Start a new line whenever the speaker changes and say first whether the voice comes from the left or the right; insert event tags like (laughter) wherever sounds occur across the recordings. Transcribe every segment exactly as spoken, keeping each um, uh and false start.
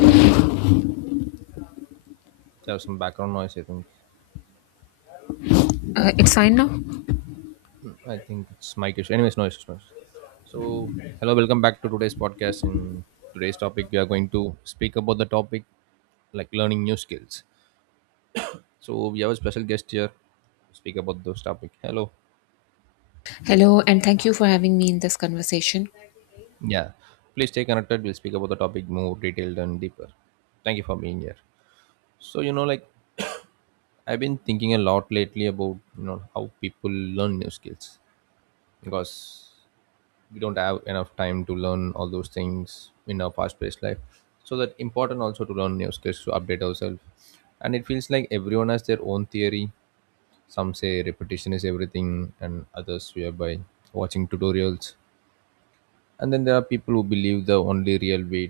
right: There was, there was some background noise, I think.
left: Uh, it's fine now.
right: I think it's my issue. Anyways, noise is noise. So, hello, welcome back to today's podcast. In today's topic, we are going to speak about the topic like learning new skills. So, we have a special guest here to speak about those topic. Hello.
left: Hello, and thank you for having me in this conversation.
right: Yeah. Please stay connected. We'll speak about the topic more detailed and deeper. Thank you for being here. So, you know, like (coughs) I've been thinking a lot lately about, you know, how people learn new skills, because we don't have enough time to learn all those things in our fast-paced life, so that important also to learn new skills to update ourselves. And it feels like everyone has their own theory. Some say repetition is everything, and others swear by watching tutorials. And then there are people who believe the only real way,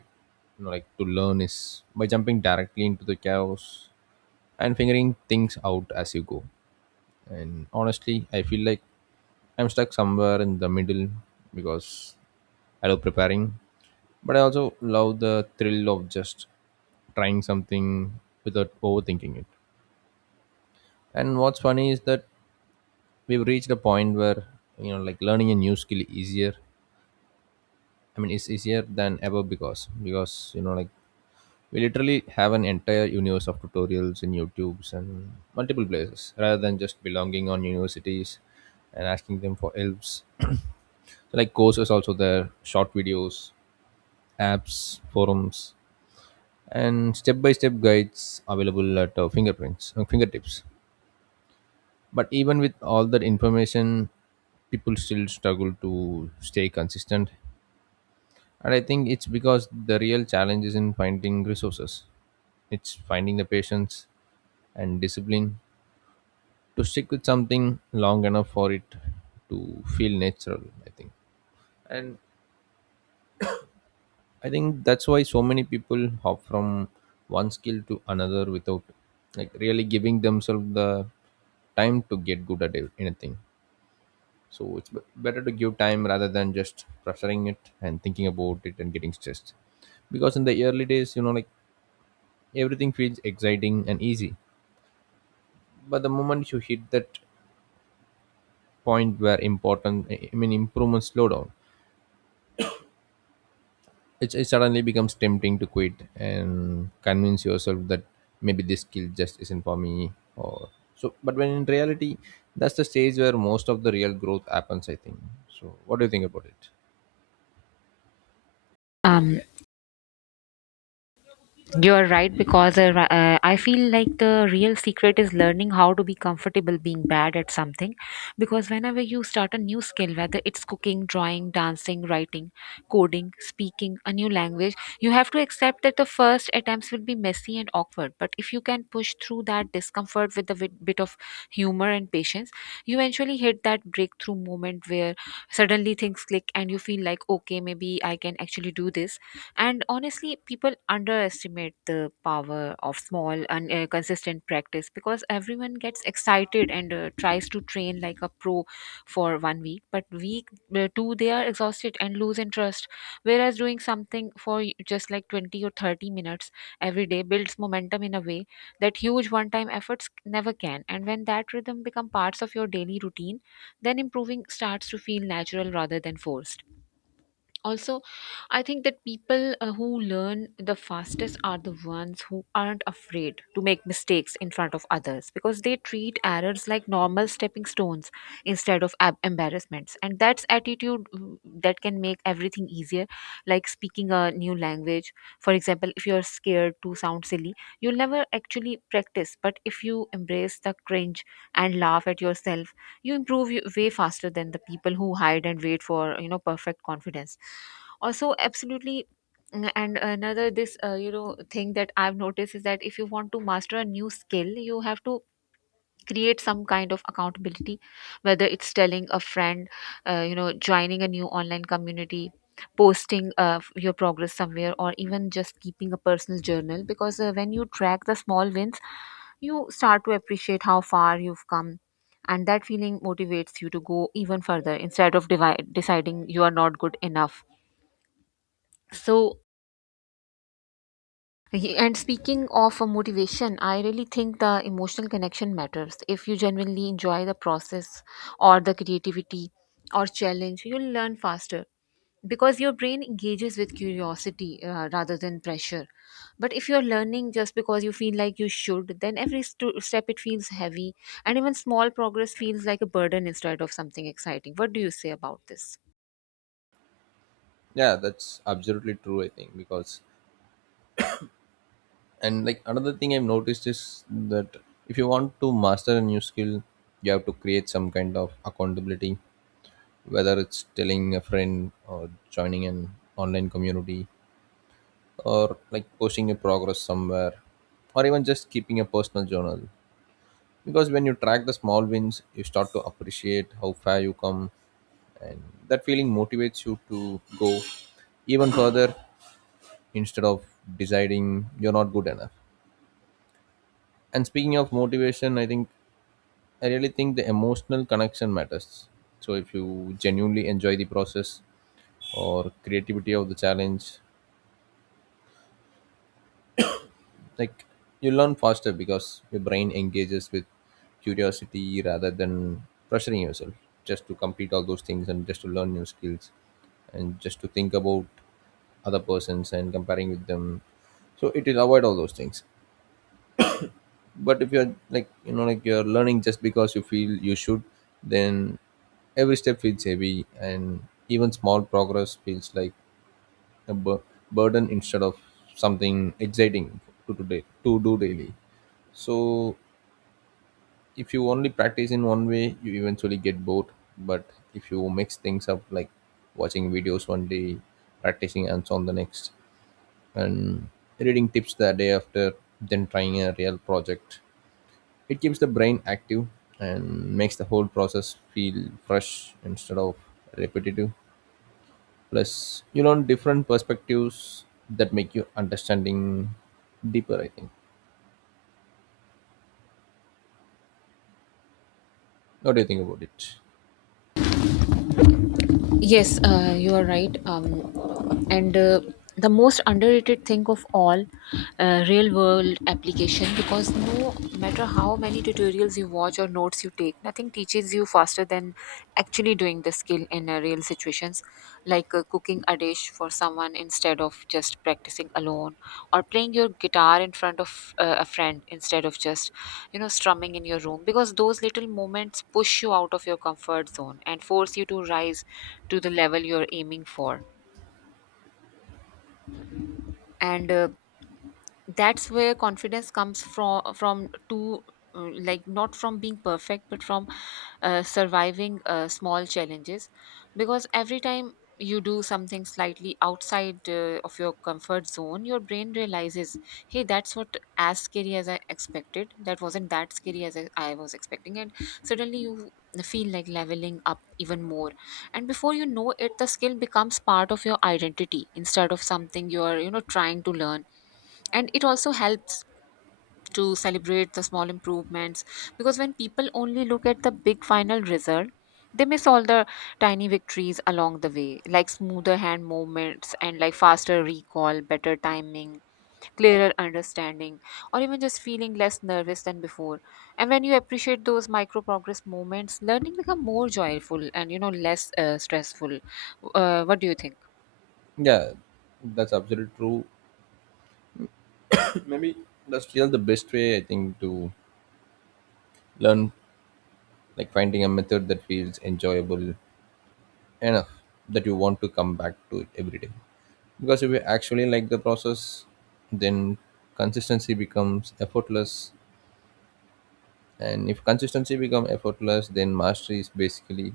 right: you know, like to learn is by jumping directly into the chaos and figuring things out as you go. And honestly, I feel like I'm stuck somewhere in the middle, because I love preparing, but I also love the thrill of just trying something without overthinking it. And what's funny is that we've reached a point where, you know, like learning a new skill easier. I mean, it's easier than ever, because because you know, like we literally have an entire universe of tutorials in YouTube's and multiple places, rather than just belonging on universities and asking them for helps. (clears throat) So like courses also there, short videos, apps, forums, and step-by-step guides available at uh, fingerprints uh, fingertips. But even with all that information, people still struggle to stay consistent, and I think it's because the real challenge is in finding resources. It's finding the patience and discipline to stick with something long enough for it to feel natural, I think. And I think that's why so many people hop from one skill to another without like really giving themselves the time to get good at it- anything. So it's b- better to give time rather than just pressuring it and thinking about it and getting stressed. Because in the early days, you know, like everything feels exciting and easy. But the moment you hit that point where important, I I mean, improvements slow down, it, it suddenly becomes tempting to quit and convince yourself that maybe this skill just isn't for me or so. But when in reality, that's the stage where most of the real growth happens, I think. So what do you think about it?
left: Um, You are right because uh, ri- uh, I feel like the real secret is learning how to be comfortable being bad at something. Because whenever you start a new skill, whether it's cooking, drawing, dancing, writing, coding, speaking a new language, you have to accept that the first attempts will be messy and awkward. But if you can push through that discomfort with a bit, bit of humor and patience, you eventually hit that breakthrough moment where suddenly things click and you feel like, okay, maybe I can actually do this. And honestly, people underestimate the power of small and uh, consistent practice, because everyone gets excited and uh, tries to train like a pro for one week, but week uh, two, they are exhausted and lose interest. Whereas doing something for y- just like twenty or thirty minutes every day builds momentum in a way that huge one time efforts never can. And when that rhythm become parts of your daily routine, then improving starts to feel natural rather than forced. Also, I think that people uh, who learn the fastest are the ones who aren't afraid to make mistakes in front of others, because they treat errors like normal stepping stones instead of ab- embarrassments. And that's attitude mm, that can make everything easier, like speaking a new language. For example, if you're scared to sound silly, you'll never actually practice. But if you embrace the cringe and laugh at yourself, you improve y- way faster than the people who hide and wait for you know perfect confidence. Also absolutely. mm, and another this uh, you know thing that I've noticed is that if you want to master a new skill, you have to create some kind of accountability, whether it's telling a friend, uh, you know joining a new online community, posting uh, your progress somewhere, or even just keeping a personal journal, because uh, when you track the small wins, you start to appreciate how far you've come, and that feeling motivates you to go even further instead of divi- deciding you are not good enough. So y- and speaking of uh, motivation, I really think the emotional connection matters. If you genuinely enjoy the process, or the creativity, or challenge, you'll learn faster, because your brain engages with curiosity uh, rather than pressure. But if you're learning just because you feel like you should, then every stu- step it feels heavy, and even small progress feels like a burden instead of something exciting. What do you say about this?
right: Yeah, that's absolutely true, I think. Because and like another thing I've noticed is that if you want to master a new skill, you have to create some kind of accountability, whether it's telling a friend or joining an online community, or like posting your progress somewhere, or even just keeping a personal journal. Because when you track the small wins, you start to appreciate how far you come, and that feeling motivates you to go even further instead of deciding you're not good enough. And speaking of motivation, I think, I really think the emotional connection matters. So if you genuinely enjoy the process or creativity of the challenge, like you learn faster because your brain engages with curiosity rather than pressuring yourself just to complete all those things and just to learn new skills and just to think about other persons and comparing with them. So it will avoid all those things. But if you're like, you know, like you're learning just because you feel you should, then every step feels heavy, and even small progress feels like a bur- burden instead of something exciting to today to do daily. So if you only practice in one way, you eventually get bored. But if you mix things up, like watching videos one day, practicing and on the next, and reading tips the day after, then trying a real project, it keeps the brain active and makes the whole process feel fresh instead of repetitive. Plus, you learn different perspectives that make you understanding deeper, I think. What do you think about it?
left: Yes, uh, you are right. um, and uh, The most underrated thing of all, uh, real world application, because no matter how many tutorials you watch or notes you take, nothing teaches you faster than actually doing the skill in uh, real situations, like uh, cooking a dish for someone instead of just practicing alone, or playing your guitar in front of uh, a friend instead of just you know strumming in your room, because those little moments push you out of your comfort zone and force you to rise to the level you're aiming for. And uh, that's where confidence comes from from to, uh, like not from being perfect but from uh, surviving uh, small challenges. Because every time you do something slightly outside uh, of your comfort zone, your brain realizes, hey, that's what as scary as I expected, that wasn't that scary as i, I was expecting. And suddenly you feel like leveling up even more, and before you know it, the skill becomes part of your identity instead of something you're you know trying to learn. And it also helps to celebrate the small improvements, because when people only look at the big final result, they miss all the tiny victories along the way, like smoother hand movements, and like faster recall, better timing, clearer understanding, or even just feeling less nervous than before. And when you appreciate those micro progress moments, learning become more joyful and you know less uh, stressful. uh, what do you think?
right: Yeah, that's absolutely true. (coughs) Maybe that's still the best way, I think, to learn, like finding a method that feels enjoyable enough that you want to come back to it every day. Because if you actually like the process, then consistency becomes effortless. And if consistency becomes effortless, then mastery is basically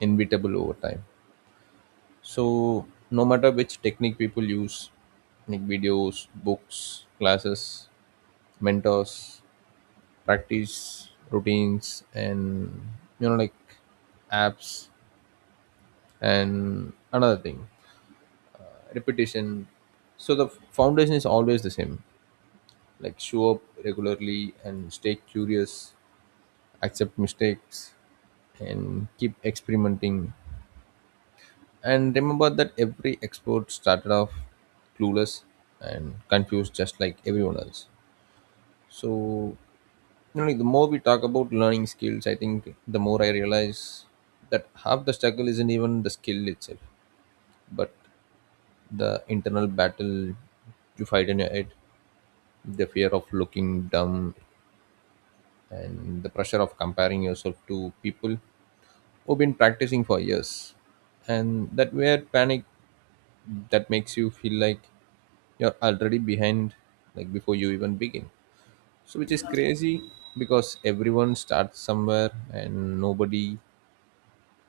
right: inevitable over time. So no matter which technique people use, like videos, books, classes, mentors, practice, routines, and you know like apps and another thing, repetition. So the foundation is always the same. Like show up regularly and stay curious, accept mistakes, and keep experimenting. And remember that every export started off clueless and confused, just like everyone else. So, you know, like, the more we talk about learning skills, I think the more I realize that half the struggle isn't even the skill itself, but the internal battle you fight in your head, the fear of looking dumb, and the pressure of comparing yourself to people who've been practicing for years. And that weird panic that makes you feel like you're already behind, like before you even begin. So which is crazy, because everyone starts somewhere and nobody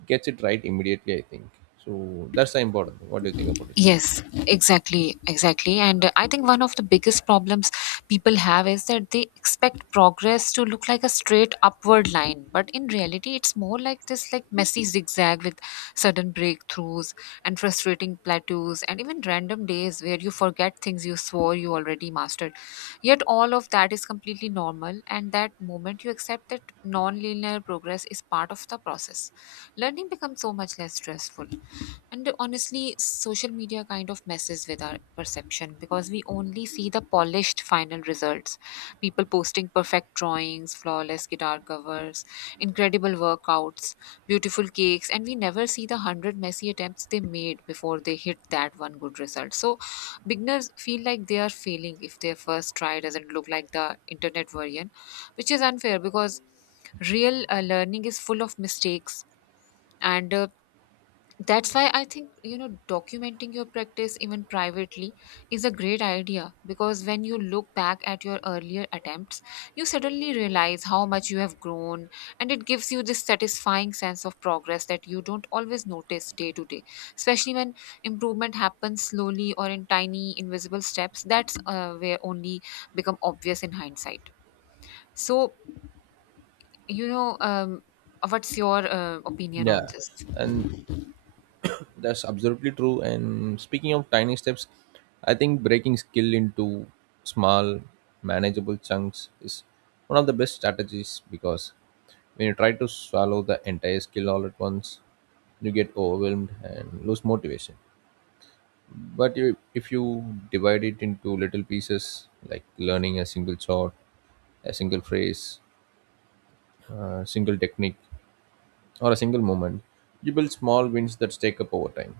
right: gets it right immediately, I think. So that's the important thing. What do you think about it?
left: Yes, exactly, exactly. And uh, I think one of the biggest problems people have is that they expect progress to look like a straight upward line, but in reality, it's more like this like messy zigzag with sudden breakthroughs and frustrating plateaus, and even random days where you forget things you swore you already mastered. Yet all of that is completely normal, and that moment you accept that non-linear progress is part of the process, learning becomes so much less stressful. And honestly, social media kind of messes with our perception, because we only see the polished final results. People posting perfect drawings, flawless guitar covers, incredible workouts, beautiful cakes, and we never see the one hundred messy attempts they made before they hit that one good result. So beginners feel like they are failing if their first try doesn't look like the internet version, which is unfair, because real uh, learning is full of mistakes. And uh, That's why I think, you know documenting your practice even privately is a great idea, because when you look back at your earlier attempts, you suddenly realize how much you have grown, and it gives you this satisfying sense of progress that you don't always notice day to day, especially when improvement happens slowly or in tiny invisible steps, that's uh, where only become obvious in hindsight. So you know um, what's your uh, opinion on
right: Yeah,
left: this?
right: and that's absolutely true. And speaking of tiny steps, I think breaking skill into small manageable chunks is one of the best strategies. Because when you try to swallow the entire skill all at once, you get overwhelmed and lose motivation. But you, if you divide it into little pieces, like learning a single shot, a single phrase, a single technique, or a single moment, you build small wins that stack up over time,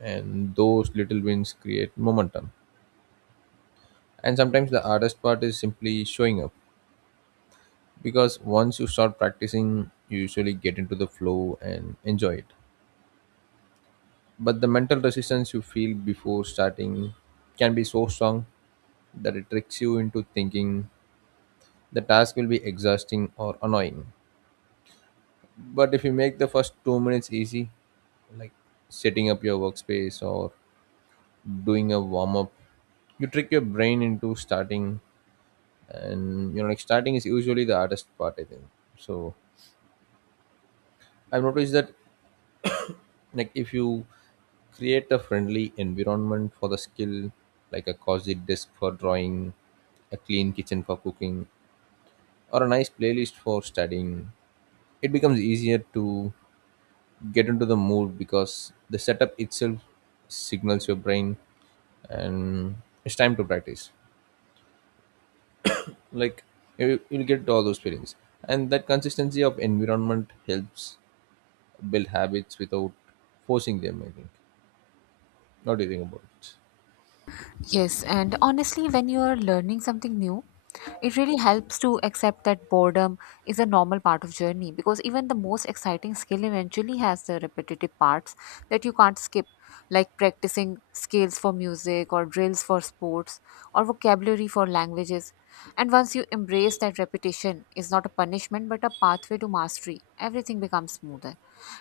right: and those little wins create momentum. And sometimes the hardest part is simply showing up, because once you start practicing you usually get into the flow and enjoy it. But the mental resistance you feel before starting can be so strong that it tricks you into thinking the task will be exhausting or annoying. But if you make the first two minutes easy, like setting up your workspace or doing a warm up, you trick your brain into starting. And you know, like starting is usually the hardest part, I think. So I've noticed that, like, if you create a friendly environment for the skill, like a cozy desk for drawing, a clean kitchen for cooking, or a nice playlist for studying, it becomes easier to get into the mood because the setup itself signals your brain and it's time to practice. Like you, you'll get all those feelings, and that consistency of environment helps build habits without forcing them, I think. What do you think about it?
left: Yes, and honestly, when you're learning something new, it really helps to accept that boredom is a normal part of journey, because even the most exciting skill eventually has the repetitive parts that you can't skip, like practicing scales for music, or drills for sports, or vocabulary for languages. And once you embrace that repetition is not a punishment but a pathway to mastery, everything becomes smoother,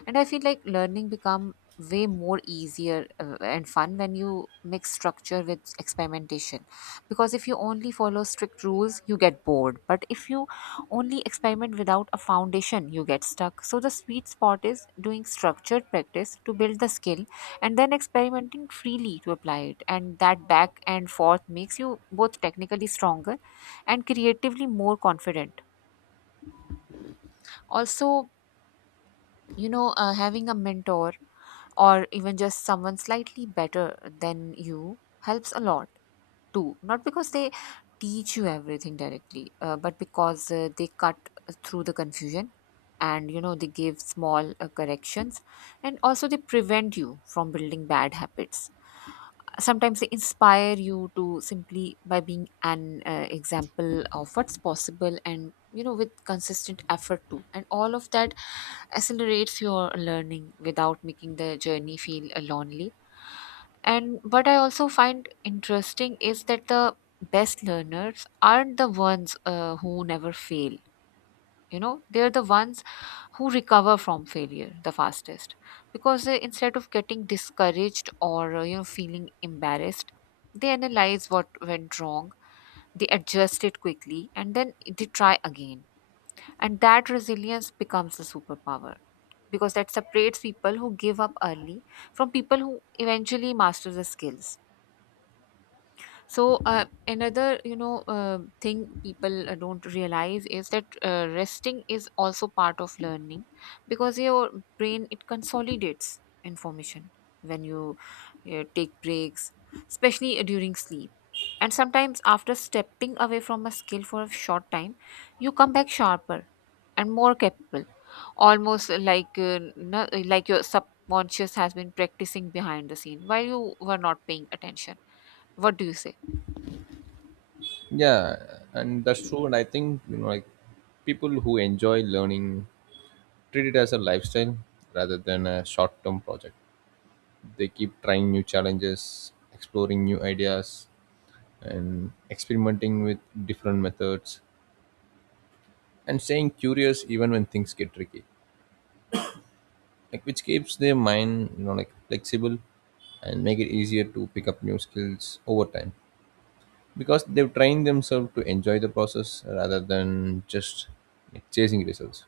left: and I feel like learning become way more easier uh, and fun when you mix structure with experimentation, because if you only follow strict rules you get bored, but if you only experiment without a foundation you get stuck. So the sweet spot is doing structured practice to build the skill, and then experimenting freely to apply it, and that back and forth makes you both technically stronger and creatively more confident. Also, you know uh, having a mentor, or even just someone slightly better than you, helps a lot too, not because they teach you everything directly, uh, but because uh, they cut through the confusion, and you know they give small uh, corrections, and also they prevent you from building bad habits. Sometimes they inspire you to simply by being an uh, example of what's possible, and you know with consistent effort too, and all of that accelerates your learning without making the journey feel uh, lonely. And what I also find interesting is that the best learners aren't the ones uh, who never fail. You know, they're the ones who recover from failure the fastest, because they, instead of getting discouraged or uh, you know feeling embarrassed, they analyze what went wrong, they adjust it quickly, and then they try again. And that resilience becomes a superpower, because that separates people who give up early from people who eventually master the skills. So uh, another, you know, uh, thing people uh, don't realize is that uh, resting is also part of learning, because your brain it consolidates information when you uh, take breaks, especially uh, during sleep. And sometimes after stepping away from a skill for a short time, you come back sharper and more capable, almost like uh, no, like your subconscious has been practicing behind the scene while you were not paying attention. What do you say?
right: Yeah, and that's true. And I think, you know, like people who enjoy learning treat it as a lifestyle rather than a short-term project. They keep trying new challenges, exploring new ideas, and experimenting with different methods, and staying curious even when things get tricky, like which keeps their mind, you know, like flexible, and make it easier to pick up new skills over time, because they've trained themselves to enjoy the process rather than just like chasing results.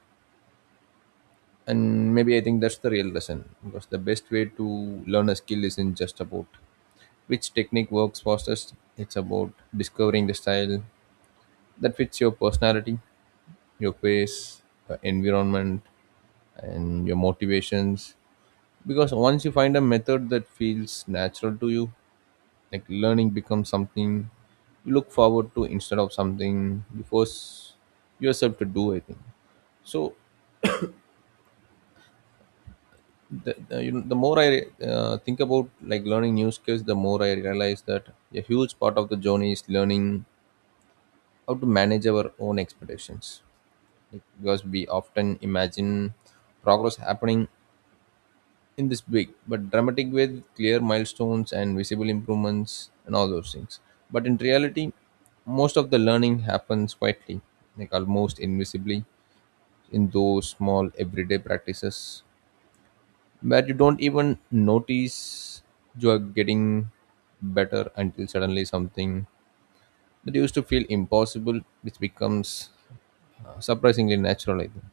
right: And maybe I think that's the real lesson, because the best way to learn a skill isn't just about which technique works fastest. It's about discovering the style that fits your personality, your pace, your environment, and your motivations. Because once you find a method that feels natural to you, like learning becomes something you look forward to instead of something you force yourself to do, I think. So, the, the, you know, the more I uh, think about like learning new skills, the more I realize that a huge part of the journey is learning how to manage our own expectations. Like, because we often imagine progress happening in this big but dramatic way with clear milestones and visible improvements and all those things. But in reality, most of the learning happens quietly, like almost invisibly, in those small everyday practices where you don't even notice you are getting better until suddenly something that used to feel impossible which becomes uh, surprisingly natural, I think.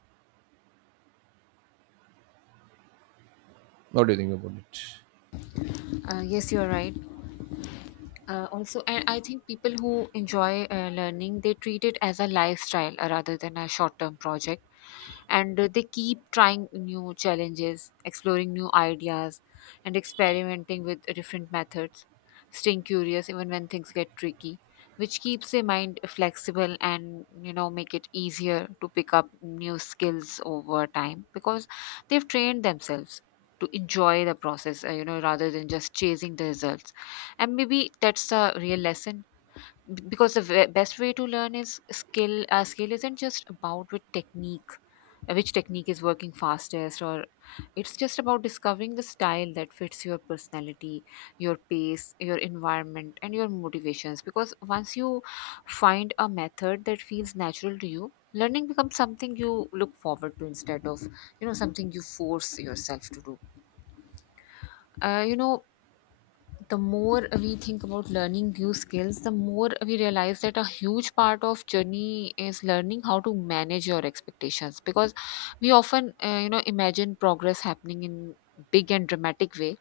right: What do you think about it?
left: Uh, yes, you're right. Uh, also, and I think people who enjoy uh, learning, they treat it as a lifestyle uh, rather than a short-term project, and uh, they keep trying new challenges, exploring new ideas, and experimenting with different methods, staying curious even when things get tricky, which keeps their mind flexible and you know make it easier to pick up new skills over time because they've trained themselves to enjoy the process, uh, you know, rather than just chasing the results. And maybe that's the real lesson, b- because the ve- best way to learn is skill. Uh, skill isn't just about with technique, uh, which technique is working fastest, or it's just about discovering the style that fits your personality, your pace, your environment, and your motivations. Because once you find a method that feels natural to you, learning becomes something you look forward to instead of, you know, something you force yourself to do. Uh, you know the more we think about learning new skills, the more we realize that a huge part of journey is learning how to manage your expectations, because we often, uh, you know, imagine progress happening in big and dramatic way,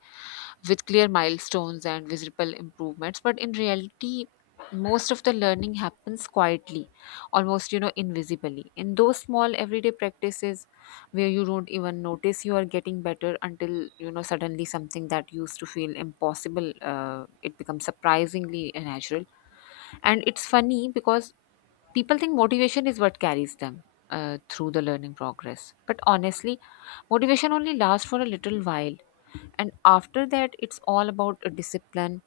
left: with clear milestones and visible improvements, but in reality most of the learning happens quietly, almost, you know, invisibly, in those small everyday practices, where you don't even notice you are getting better until, you know, suddenly something that used to feel impossible, uh, it becomes surprisingly natural. And it's funny because people think motivation is what carries them uh, through the learning progress, but honestly motivation only lasts for a little while, and after that it's all about a discipline,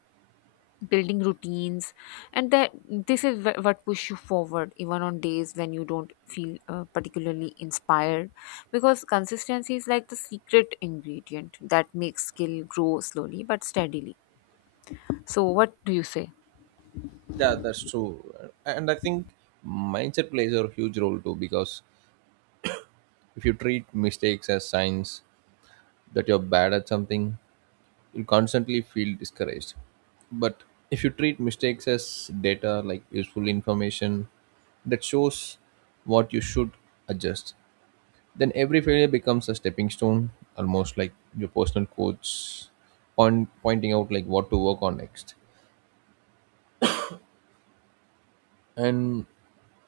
left: building routines. And that this is wh- what push you forward even on days when you don't feel uh, particularly inspired, because consistency is like the secret ingredient that makes skill grow slowly but steadily. So what do you say?
right: Yeah, that's true. And I think mindset plays a huge role too, because if you treat mistakes as signs that you're bad at something, you'll constantly feel discouraged. But if you treat mistakes as data, like useful information that shows what you should adjust, then every failure becomes a stepping stone, almost like your personal coach point, pointing out like what to work on next. And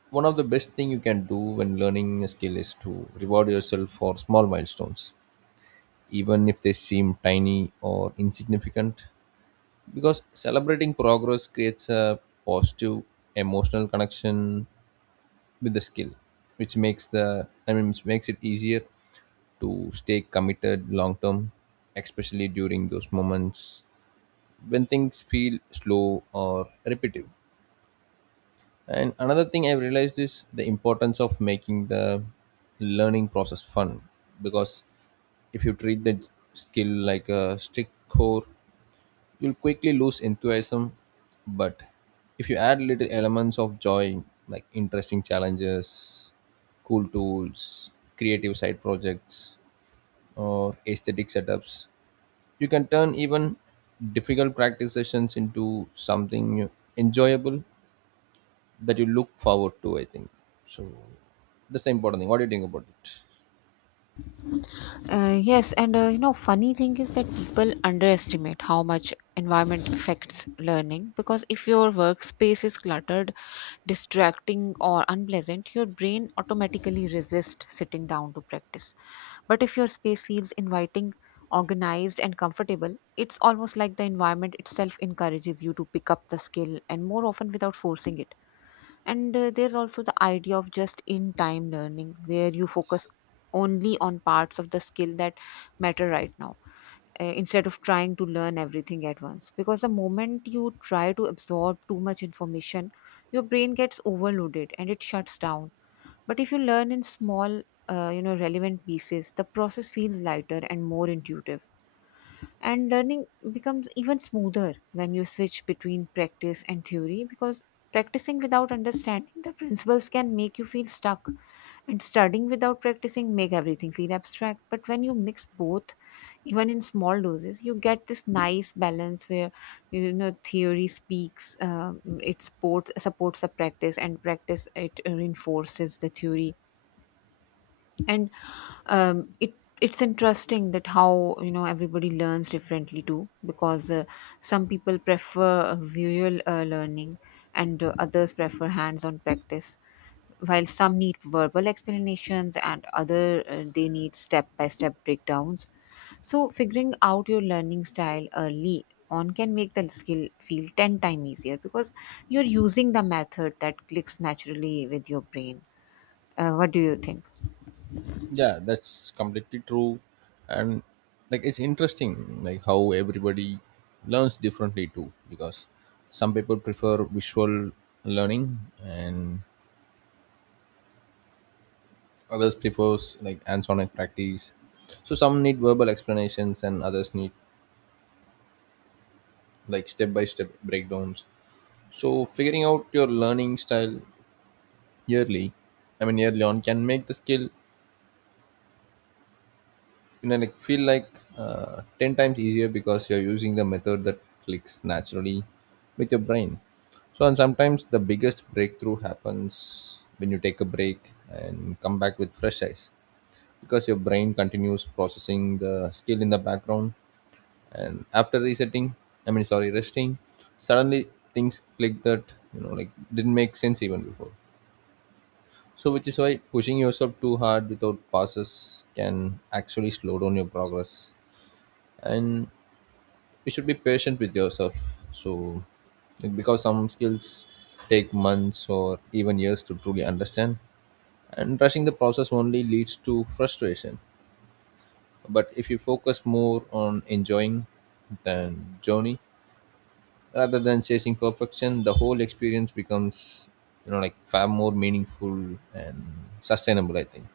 right: one of the best thing you can do when learning a skill is to reward yourself for small milestones, even if they seem tiny or insignificant, because celebrating progress creates a positive emotional connection with the skill, which makes the i mean which makes it easier to stay committed long term, especially during those moments when things feel slow or repetitive. And another thing I've realized is the importance of making the learning process fun, because if you treat the skill like a strict core, you'll quickly lose enthusiasm. But if you add little elements of joy, like interesting challenges, cool tools, creative side projects, or aesthetic setups, you can turn even difficult practice sessions into something enjoyable that you look forward to, I think. So that's the important thing. What do you think about it?
left: Uh, yes, and uh, you know, funny thing is that people underestimate how much environment affects learning, because if your workspace is cluttered, distracting, or unpleasant, your brain automatically resists sitting down to practice. But if your space feels inviting, organized, and comfortable, it's almost like the environment itself encourages you to pick up the skill and more often without forcing it. And uh, there's also the idea of just in time learning, where you focus only on parts of the skill that matter right now, uh, instead of trying to learn everything at once. Because the moment you try to absorb too much information, your brain gets overloaded and it shuts down. But if you learn in small, uh, you know, relevant pieces, the process feels lighter and more intuitive. And learning becomes even smoother when you switch between practice and theory, because practicing without understanding the principles can make you feel stuck, and studying without practicing make everything feel abstract, but when you mix both, even in small doses, you get this nice balance where, you know, theory speaks, um, it supports supports the practice, and practice it reinforces the theory. And um, it it's interesting that how, you know, everybody learns differently too, because uh, some people prefer uh, visual uh, learning, and uh, others prefer hands-on practice, while some need verbal explanations and other, uh, they need step-by-step breakdowns. So figuring out your learning style early on can make the skill feel ten times easier, because you're using the method that clicks naturally with your brain. Uh, what do you think?
right: Yeah, that's completely true. And like, it's interesting like how everybody learns differently too, because some people prefer visual learning and others prefers like hands-on practice, so some need verbal explanations and others need like step-by-step breakdowns. So figuring out your learning style yearly I mean yearly, on can make the skill, you know, like feel like uh, ten times easier, because you're using the method that clicks naturally with your brain. So and sometimes the biggest breakthrough happens when you take a break and come back with fresh eyes, because your brain continues processing the skill in the background, and after resetting I mean sorry resting, suddenly things click that, you know, like didn't make sense even before. So which is why pushing yourself too hard without pauses can actually slow down your progress, and you should be patient with yourself. So like, because some skills take months or even years to truly understand, and rushing the process only leads to frustration. But if you focus more on enjoying the journey rather than chasing perfection, the whole experience becomes, you know, like far more meaningful and sustainable, I think.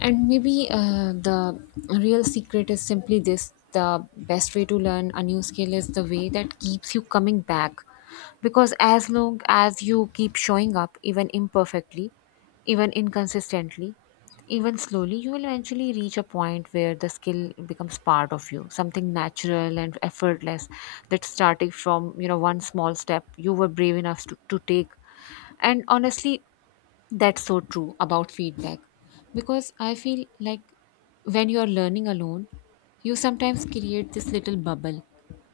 left: And maybe uh, the real secret is simply this: the best way to learn a new skill is the way that keeps you coming back. Because as long as you keep showing up, even imperfectly, even inconsistently, even slowly, you will eventually reach a point where the skill becomes part of you, something natural and effortless, that started from, you know, one small step you were brave enough to, to take. And honestly, that's so true about feedback, because I feel like when you're learning alone, you sometimes create this little bubble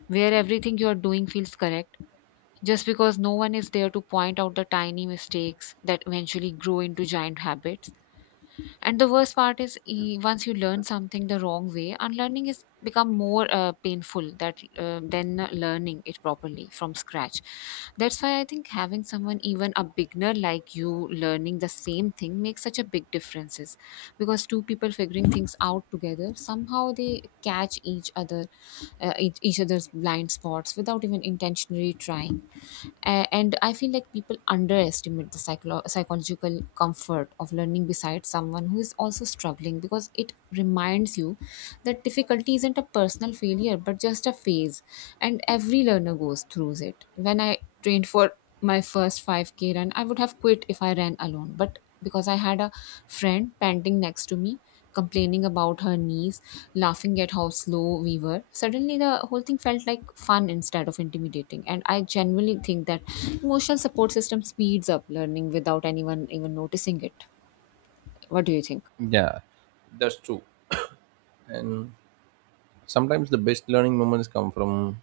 left: where everything you're doing feels correct just because no one is there to point out the tiny mistakes that eventually grow into giant habits. And the worst part is, e- once you learn something the wrong way, unlearning is become more uh, painful that uh, than learning it properly from scratch. That's why I think having someone, even a beginner like you, learning the same thing makes such a big differences. Because two people figuring things out together, somehow they catch each other, uh, each each other's blind spots without even intentionally trying. A- and I feel like people underestimate the psycholo- psychological comfort of learning beside someone who is also struggling, because it reminds you that difficulty isn't a personal failure but just a phase, and every learner goes through it. When I trained for my first five k run, I would have quit if I ran alone, but because I had a friend panting next to me, complaining about her knees, laughing at how slow we were, suddenly the whole thing felt like fun instead of intimidating. And I genuinely think that emotional support system speeds up learning without anyone even noticing it. What do you think?
right: Yeah, that's true. And sometimes the best learning moments come from,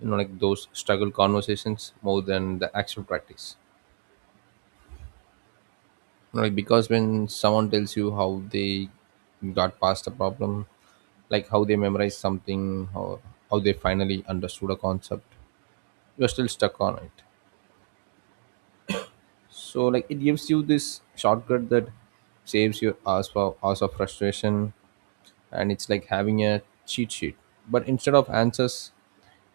right: you know, like those struggle conversations more than the actual practice. You know, like because when someone tells you how they got past a problem, like how they memorized something or how they finally understood a concept you're still stuck on, it, so like, it gives you this shortcut that saves your ass for hours of frustration. And it's like having a cheat sheet, but instead of answers,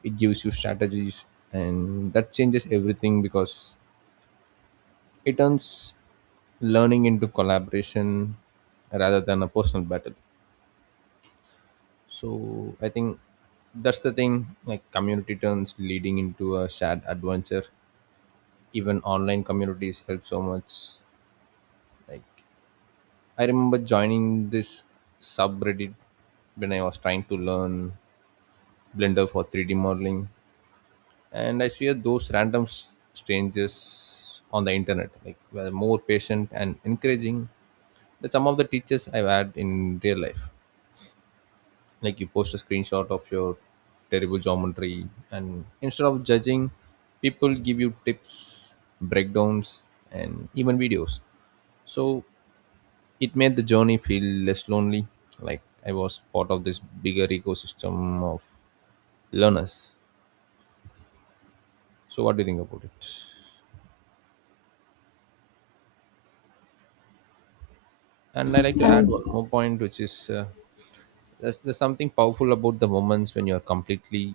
right: it gives you strategies. And that changes everything, because it turns learning into collaboration rather than a personal battle. So I think that's the thing, like community turns leading into a shared adventure. Even online communities help so much. Like, I remember joining this subreddit when I was trying to learn blender for three D modeling, and I swear those random s- strangers on the internet like were more patient and encouraging than some of the teachers I've had in real life. Like you post a screenshot of your terrible geometry, and instead of judging, people give you tips, breakdowns, and even videos. So it made the journey feel less lonely, like I was part of this bigger ecosystem of learners. So what do you think about it? And I like to add
left: Uh,
right: one more point, which is uh, there's, there's something powerful about the moments when you're completely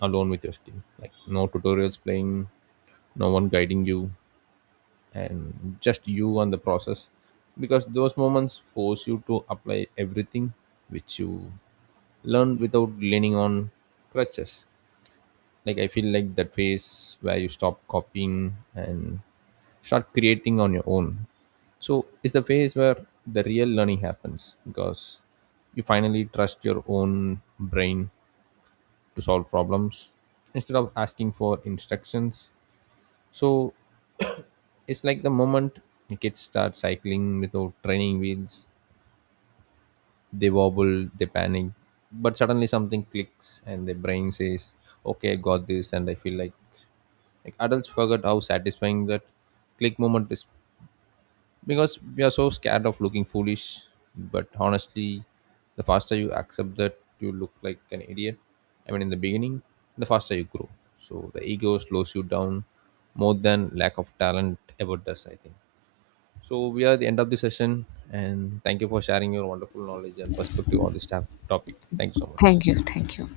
right: alone with your skill, like no tutorials playing, no one guiding you, and just you and the process, because those moments force you to apply everything which you learned without leaning on crutches. Like I feel like that phase where you stop copying and start creating on your own, so it's the phase where the real learning happens, because you finally trust your own brain to solve problems instead of asking for instructions. So it's like the moment kids start cycling without training wheels, they wobble, they panic, but suddenly something clicks and their brain says, "Okay, I got this." And I feel like like adults forget how satisfying that click moment is, because we are so scared of looking foolish. But honestly, the faster you accept that you look like an idiot, I mean, in the beginning, the faster you grow. So the ego slows you down more than lack of talent ever does, I think. So we are at the end of the session, and thank you for sharing your wonderful knowledge and perspective on this tap- topic. Thank you so much.
left: Thank you, thank you.